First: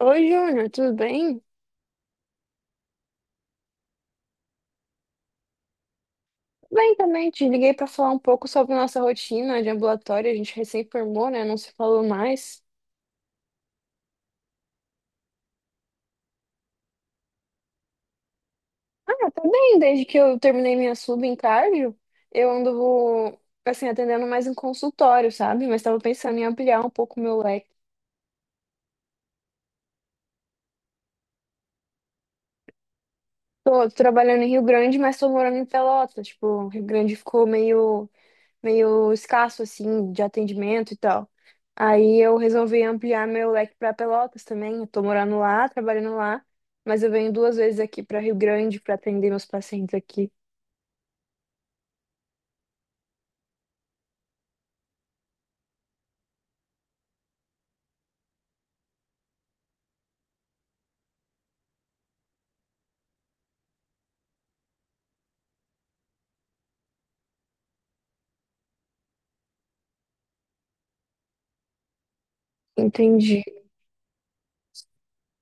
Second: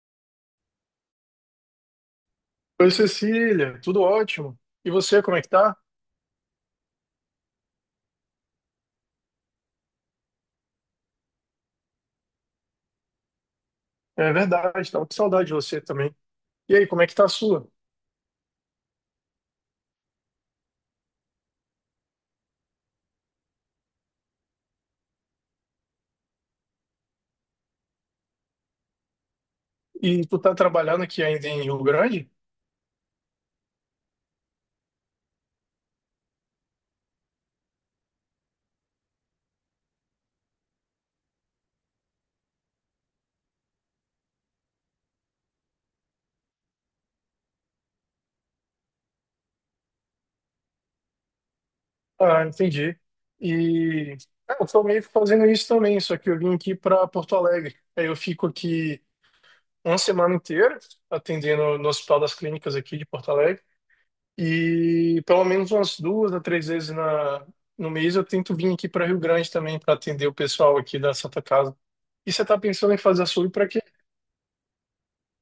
Oi, Júnior, tudo bem? Oi, Cecília, tudo ótimo. E você, como é que tá? Bem também, te liguei para falar um pouco sobre nossa rotina de ambulatório. A gente recém formou, né? Não se falou mais. É verdade, tava com saudade de você também. E aí, como é que tá a sua? Ah, tá bem, desde que eu terminei minha sub em cardio, eu ando, assim, atendendo mais em consultório, sabe? Mas tava pensando em ampliar um pouco o meu leque. E tu tá trabalhando aqui ainda em Rio Grande? Tô, trabalhando em Rio Grande, mas tô morando em Pelotas. Tipo, Rio Grande ficou meio escasso assim de atendimento e tal. Aí eu resolvi ampliar meu leque para Pelotas também. Eu tô morando lá, trabalhando lá, mas eu venho duas vezes aqui para Rio Grande para atender meus pacientes aqui. Ah, entendi. E eu tô meio que fazendo isso também, só que eu vim aqui para Porto Alegre. Aí eu fico aqui uma semana inteira atendendo no Hospital das Clínicas aqui de Porto Alegre. E pelo menos umas duas a três vezes no mês eu tento vir aqui para Rio Grande também para atender o pessoal aqui da Santa Casa. E você está pensando em fazer Entendi. açougue para quê?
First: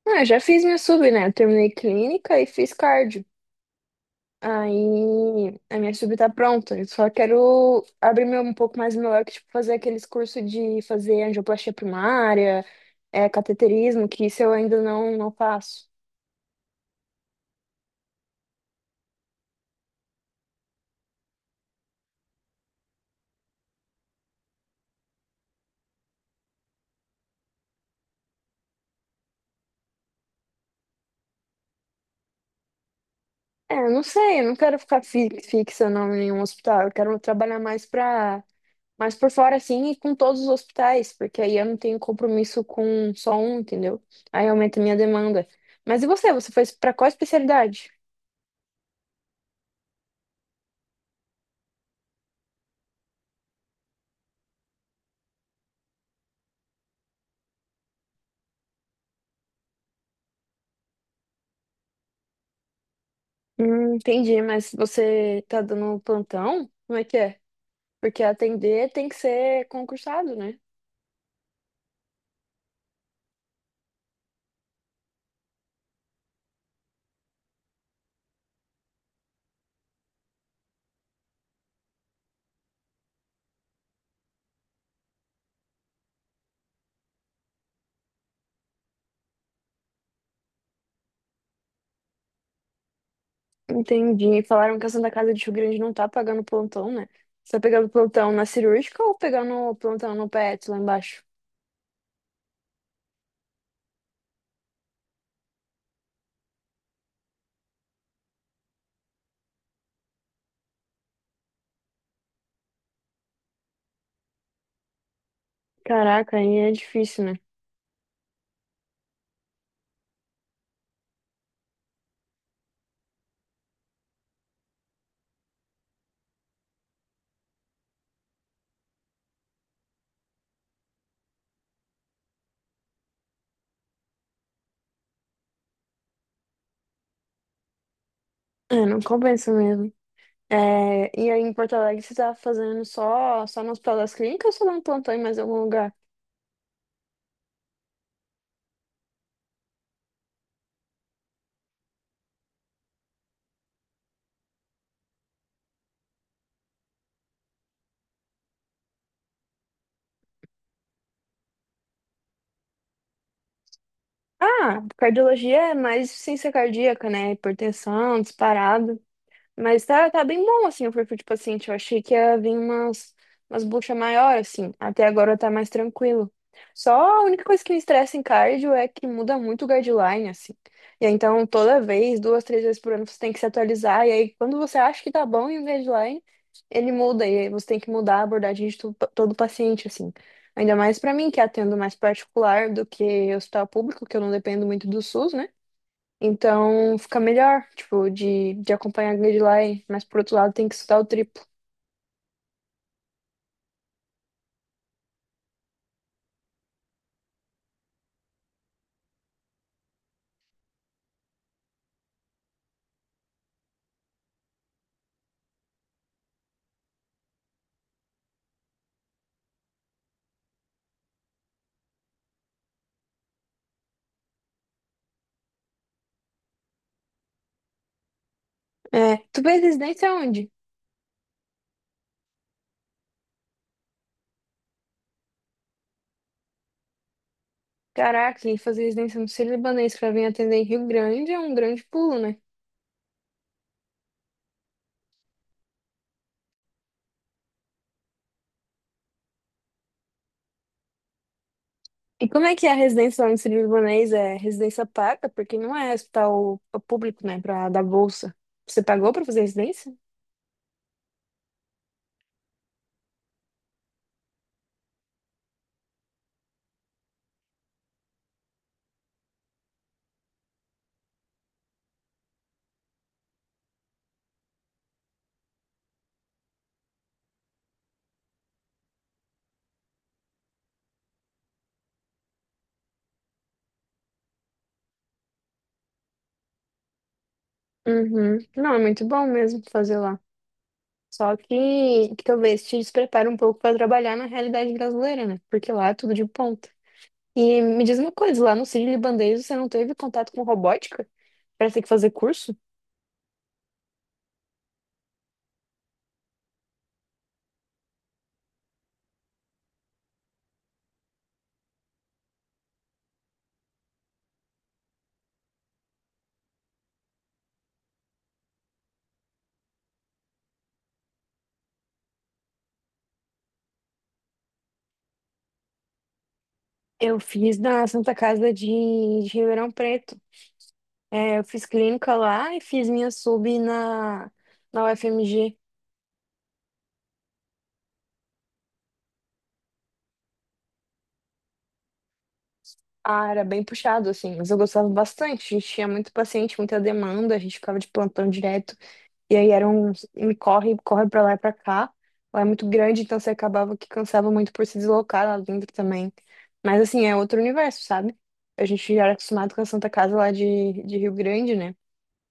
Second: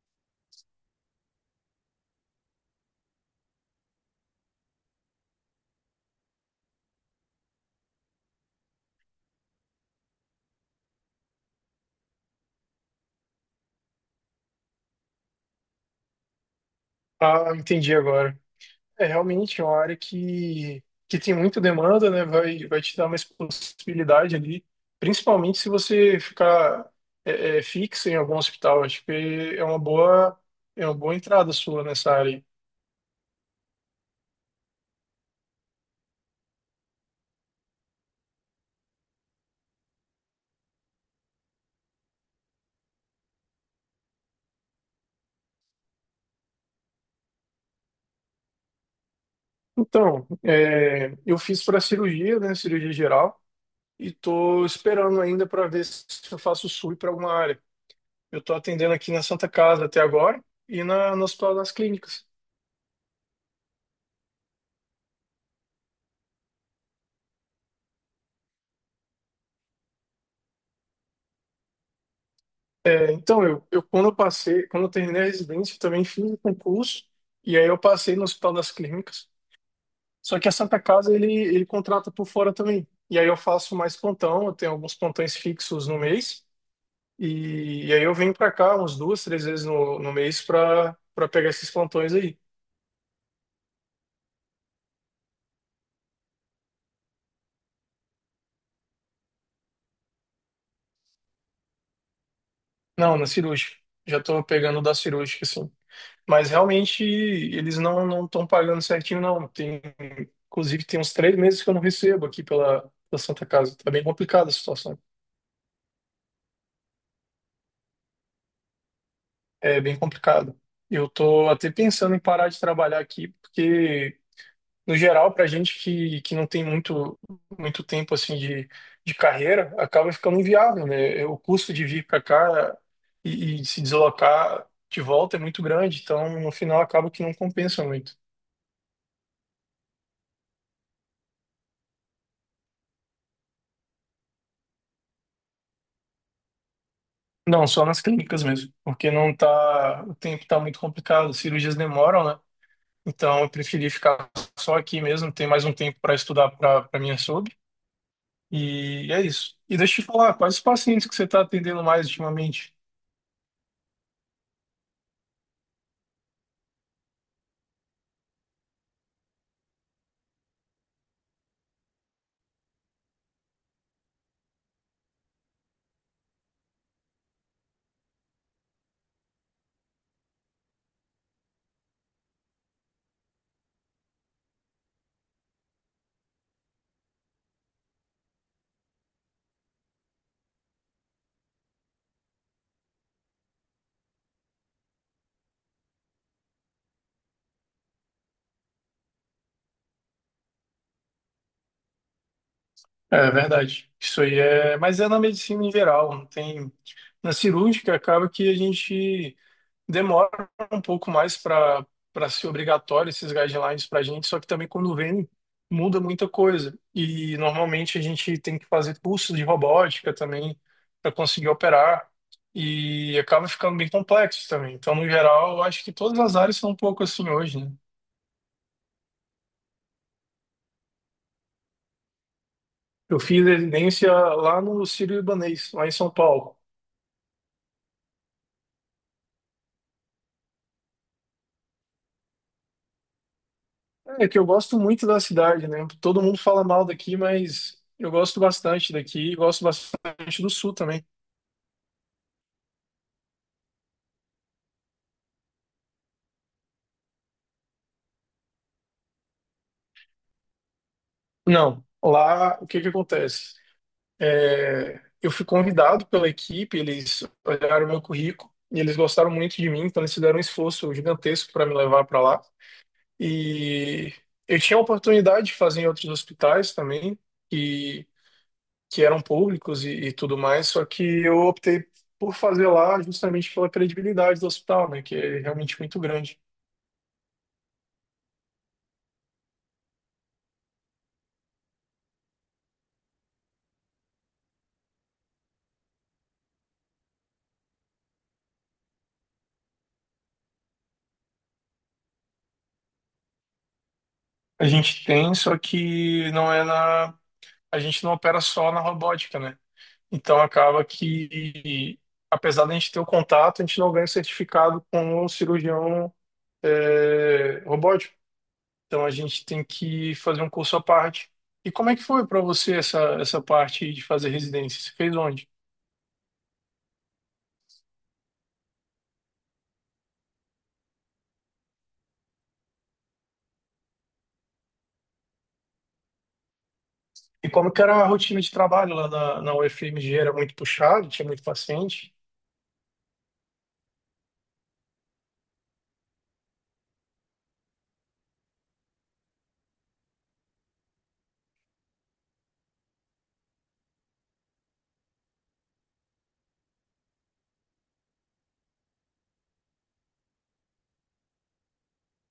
Ah, eu já fiz minha sub, né? Eu terminei clínica e fiz cardio. Aí a minha sub tá pronta. Eu só quero abrir meu, um pouco mais meu leque, tipo, fazer aqueles cursos de fazer angioplastia primária, é, cateterismo, que isso eu ainda não faço. Ah, entendi agora. É realmente é uma área que tem muita demanda, né? Vai te dar mais possibilidade ali, principalmente se você ficar fixo em algum hospital. Acho que é uma boa, é uma boa entrada sua nessa área. Aí. É, eu não sei, eu não quero ficar fixa não, em nenhum hospital. Eu quero trabalhar mais por fora, assim, e com todos os hospitais, porque aí eu não tenho compromisso com só um, entendeu? Aí aumenta a minha demanda. Mas e você? Você foi pra qual especialidade? Então, é, eu fiz para cirurgia, né? Cirurgia geral. E tô esperando ainda para ver se eu faço SUI para alguma área. Eu tô atendendo aqui na Santa Casa até agora e no Hospital das Clínicas. Entendi, mas você tá dando plantão? Como é que é? Porque atender tem que ser concursado, né? É. Então, eu quando eu passei, quando eu terminei a residência, eu também fiz o concurso e aí eu passei no Hospital das Clínicas. Só que a Santa Casa ele contrata por fora também. E aí eu faço mais plantão, eu tenho alguns plantões fixos no mês e aí eu venho para cá umas duas, três vezes no mês para pegar esses plantões aí. Entendi. Falaram que a Santa Casa de Rio Grande não tá pagando plantão, né? Você tá pegando plantão na cirúrgica ou pegando plantão no PET lá embaixo? Não, na cirúrgica. Já tô pegando da cirúrgica, assim. Mas realmente eles não estão pagando certinho, não. Tem, inclusive, tem uns três meses que eu não recebo aqui pela Santa Casa. Tá bem complicada a situação. Caraca, aí é difícil, né? É bem complicado. Eu tô até pensando em parar de trabalhar aqui, porque, no geral, para gente que não tem muito tempo assim de carreira, acaba ficando inviável, né? O custo de vir para cá e se deslocar de volta é muito grande, então no final acaba que não compensa muito. É, não compensa mesmo. É, e aí em Porto Alegre você tá fazendo só no Hospital das Clínicas ou só dá um plantão em mais algum lugar? Não, só nas clínicas mesmo, porque não tá, o tempo tá muito complicado, as cirurgias demoram, né? Então eu preferi ficar só aqui mesmo, ter mais um tempo para estudar para minha sub, e é isso. E deixa eu te falar, quais os pacientes que você está atendendo mais ultimamente? Ah, cardiologia é mais ciência cardíaca, né? Hipertensão, disparado. Mas tá bem bom, assim, o perfil de paciente. Eu achei que ia vir umas buchas maiores, assim. Até agora tá mais tranquilo. Só a única coisa que me estressa em cardio é que muda muito o guideline, assim. E aí, então, toda vez, duas, três vezes por ano, você tem que se atualizar. E aí, quando você acha que tá bom em guideline, ele muda. E aí, você tem que mudar a abordagem de todo paciente, assim. Ainda mais pra mim, que atendo mais particular do que hospital público, que eu não dependo muito do SUS, né? Então fica melhor, tipo, de acompanhar a guideline, mas por outro lado tem que estudar o triplo. É verdade. Isso aí é, mas é na medicina em geral, não tem na cirúrgica acaba que a gente demora um pouco mais para ser obrigatório esses guidelines para a gente, só que também quando vem muda muita coisa. E normalmente a gente tem que fazer cursos de robótica também para conseguir operar e acaba ficando bem complexo também. Então, no geral, eu acho que todas as áreas são um pouco assim hoje, né? É, tu fez residência onde? Eu fiz residência lá no Sírio-Libanês, lá em São Paulo. Caraca, e fazer residência no Sírio-Libanês pra vir atender em Rio Grande é um grande pulo, né? É que eu gosto muito da cidade, né? Todo mundo fala mal daqui, mas eu gosto bastante daqui, e gosto bastante do sul também. E como é que é a residência lá no Sírio Libanês? É residência paga? Porque não é hospital é público, né, pra dar bolsa. Você pagou para fazer residência? Não, lá o que que acontece? É, eu fui convidado pela equipe, eles olharam meu currículo e eles gostaram muito de mim, então eles fizeram um esforço gigantesco para me levar para lá. E eu tinha a oportunidade de fazer em outros hospitais também, e, que eram públicos e tudo mais, só que eu optei por fazer lá justamente pela credibilidade do hospital, né, que é realmente muito grande. Uhum. Não, é muito bom mesmo fazer lá. Só que talvez te desprepare um pouco para trabalhar na realidade brasileira, né? Porque lá é tudo de ponta. E me diz uma coisa, lá no Sírio-Libanês você não teve contato com robótica para ter que fazer curso? A gente tem, só que não é na, a gente não opera só na robótica, né? Então acaba que, apesar da gente ter o contato, a gente não ganha o certificado com o cirurgião é, robótico. Então a gente tem que fazer um curso à parte. E como é que foi para você essa parte de fazer residência? Você fez onde? Eu fiz na Santa Casa de Ribeirão Preto. É, eu fiz clínica lá e fiz minha sub na UFMG. E como que era a rotina de trabalho lá na UFMG? Era muito puxado, tinha muito paciente? Ah, era bem puxado, assim, mas eu gostava bastante. A gente tinha muito paciente, muita demanda, a gente ficava de plantão direto. E aí era um corre, corre pra lá e pra cá. Lá é muito grande, então você acabava que cansava muito por se deslocar lá dentro também. Mas assim, é outro universo, sabe? A gente já era acostumado com a Santa Casa lá de Rio Grande, né?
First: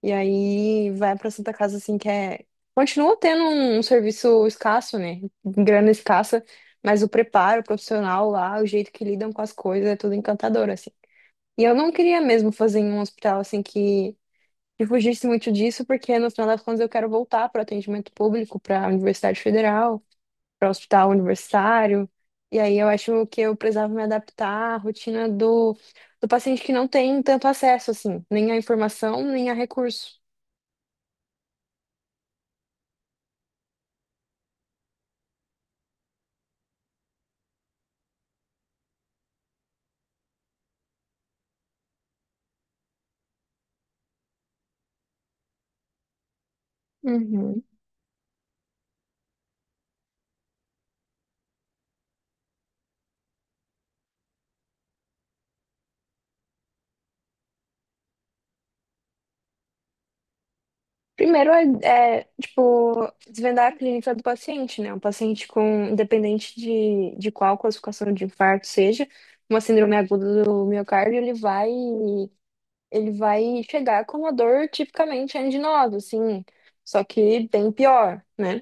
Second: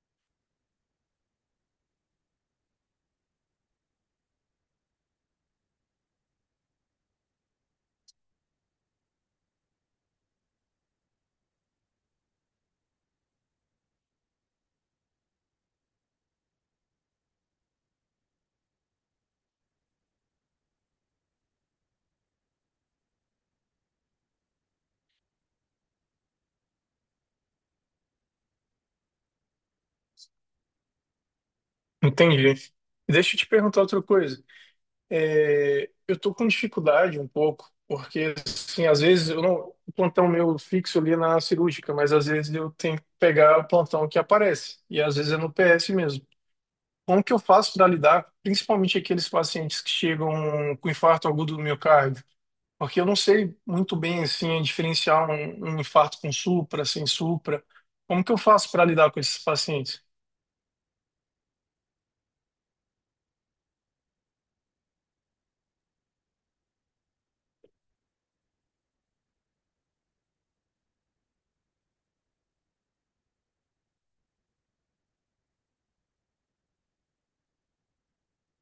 E aí vai pra Santa Casa assim que é. Continua tendo um serviço escasso, né? Grana escassa, mas o preparo profissional lá, o jeito que lidam com as coisas, é tudo encantador, assim. E eu não queria mesmo fazer em um hospital assim que fugisse muito disso, porque no final das contas eu quero voltar para o atendimento público, para a Universidade Federal, para o hospital universitário. E aí eu acho que eu precisava me adaptar à rotina do paciente que não tem tanto acesso, assim, nem à informação, nem a recurso. Entendi. Deixa eu te perguntar outra coisa. É, eu tô com dificuldade um pouco, porque assim, às vezes eu não, o plantão meu fixo ali é na cirúrgica, mas às vezes eu tenho que pegar o plantão que aparece, e às vezes é no PS mesmo. Como que eu Uhum. faço para lidar, principalmente aqueles pacientes que chegam com infarto agudo do miocárdio? Porque eu não sei muito bem assim diferenciar um infarto com supra, sem supra. Como que eu faço para lidar com esses pacientes? Primeiro tipo, desvendar a clínica do paciente, né? Um paciente com, independente de qual classificação de infarto seja, uma síndrome aguda do miocárdio, ele vai chegar com uma dor tipicamente anginosa, assim, só que bem pior, né?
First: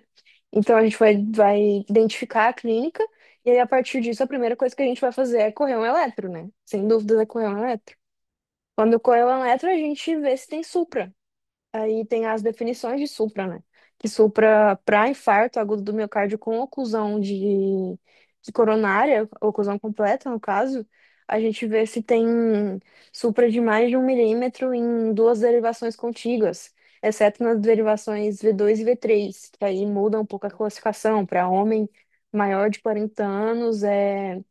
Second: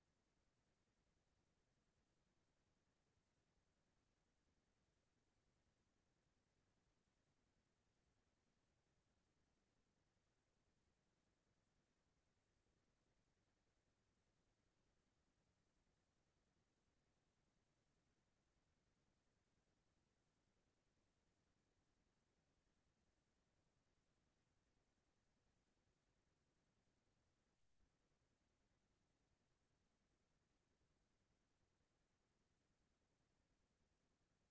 Então a gente vai identificar a clínica e aí a partir disso a primeira coisa que a gente vai fazer é correr um eletro, né? Sem dúvidas é correr um eletro. Quando correr um eletro, a gente vê se tem supra. Aí tem as definições de supra, né? Que supra para infarto agudo do miocárdio com oclusão de coronária, oclusão completa, no caso, a gente vê se tem supra de mais de 1 milímetro em duas derivações contíguas, exceto nas derivações V2 e V3, que aí muda um pouco a classificação. Para homem maior de 40 anos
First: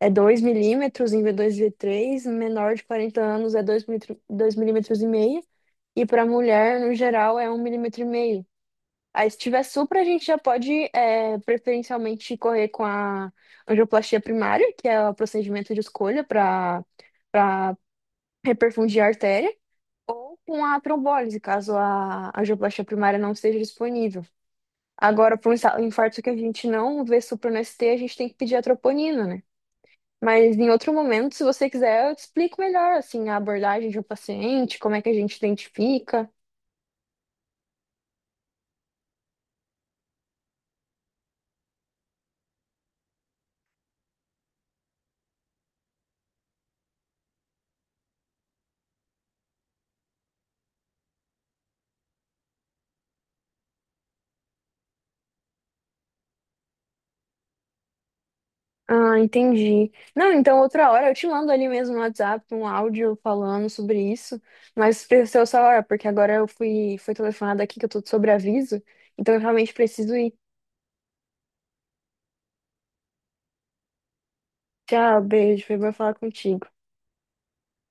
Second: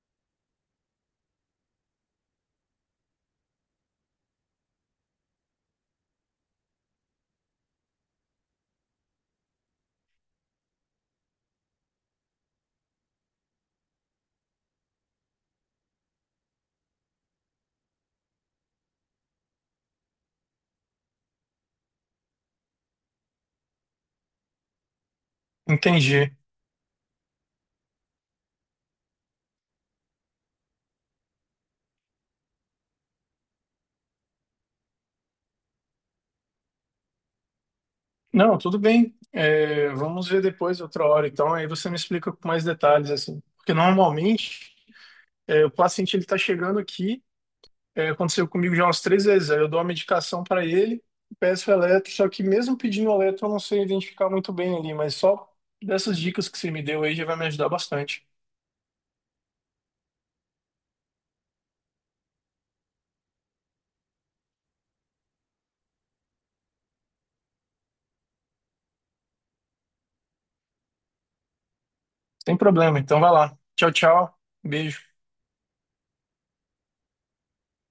é 2 milímetros em V2 e V3, menor de 40 anos é 2,5 milímetros e para mulher, no geral, é 1,5 milímetros. Aí, se tiver supra, a gente já pode é, preferencialmente correr com a angioplastia primária, que é o procedimento de escolha para para reperfundir a artéria, ou com a trombólise, caso a angioplastia primária não esteja disponível. Agora, para um infarto que a Entendi. gente não vê supra no ST, a gente tem que pedir a troponina, né? Mas em outro momento, se você quiser, eu te explico melhor assim, a abordagem de um paciente, como é que a gente identifica. Não, tudo bem. É, vamos ver depois outra hora. Então, aí você me explica com mais detalhes assim. Porque normalmente é, o paciente ele está chegando aqui. É, aconteceu comigo já umas três vezes. Aí eu dou a medicação para ele, peço eletro, só que mesmo pedindo eletro eu não sei identificar muito bem ali, mas só dessas dicas que você me deu aí já vai me ajudar bastante. Ah, entendi. Não, então outra hora eu te mando ali mesmo no WhatsApp um áudio falando sobre isso, mas precisa só hora, porque agora eu fui telefonada aqui que eu tô de sobreaviso, então eu realmente preciso ir. Sem problema, então vai lá. Tchau, tchau. Beijo. Tchau, beijo, foi bom falar contigo.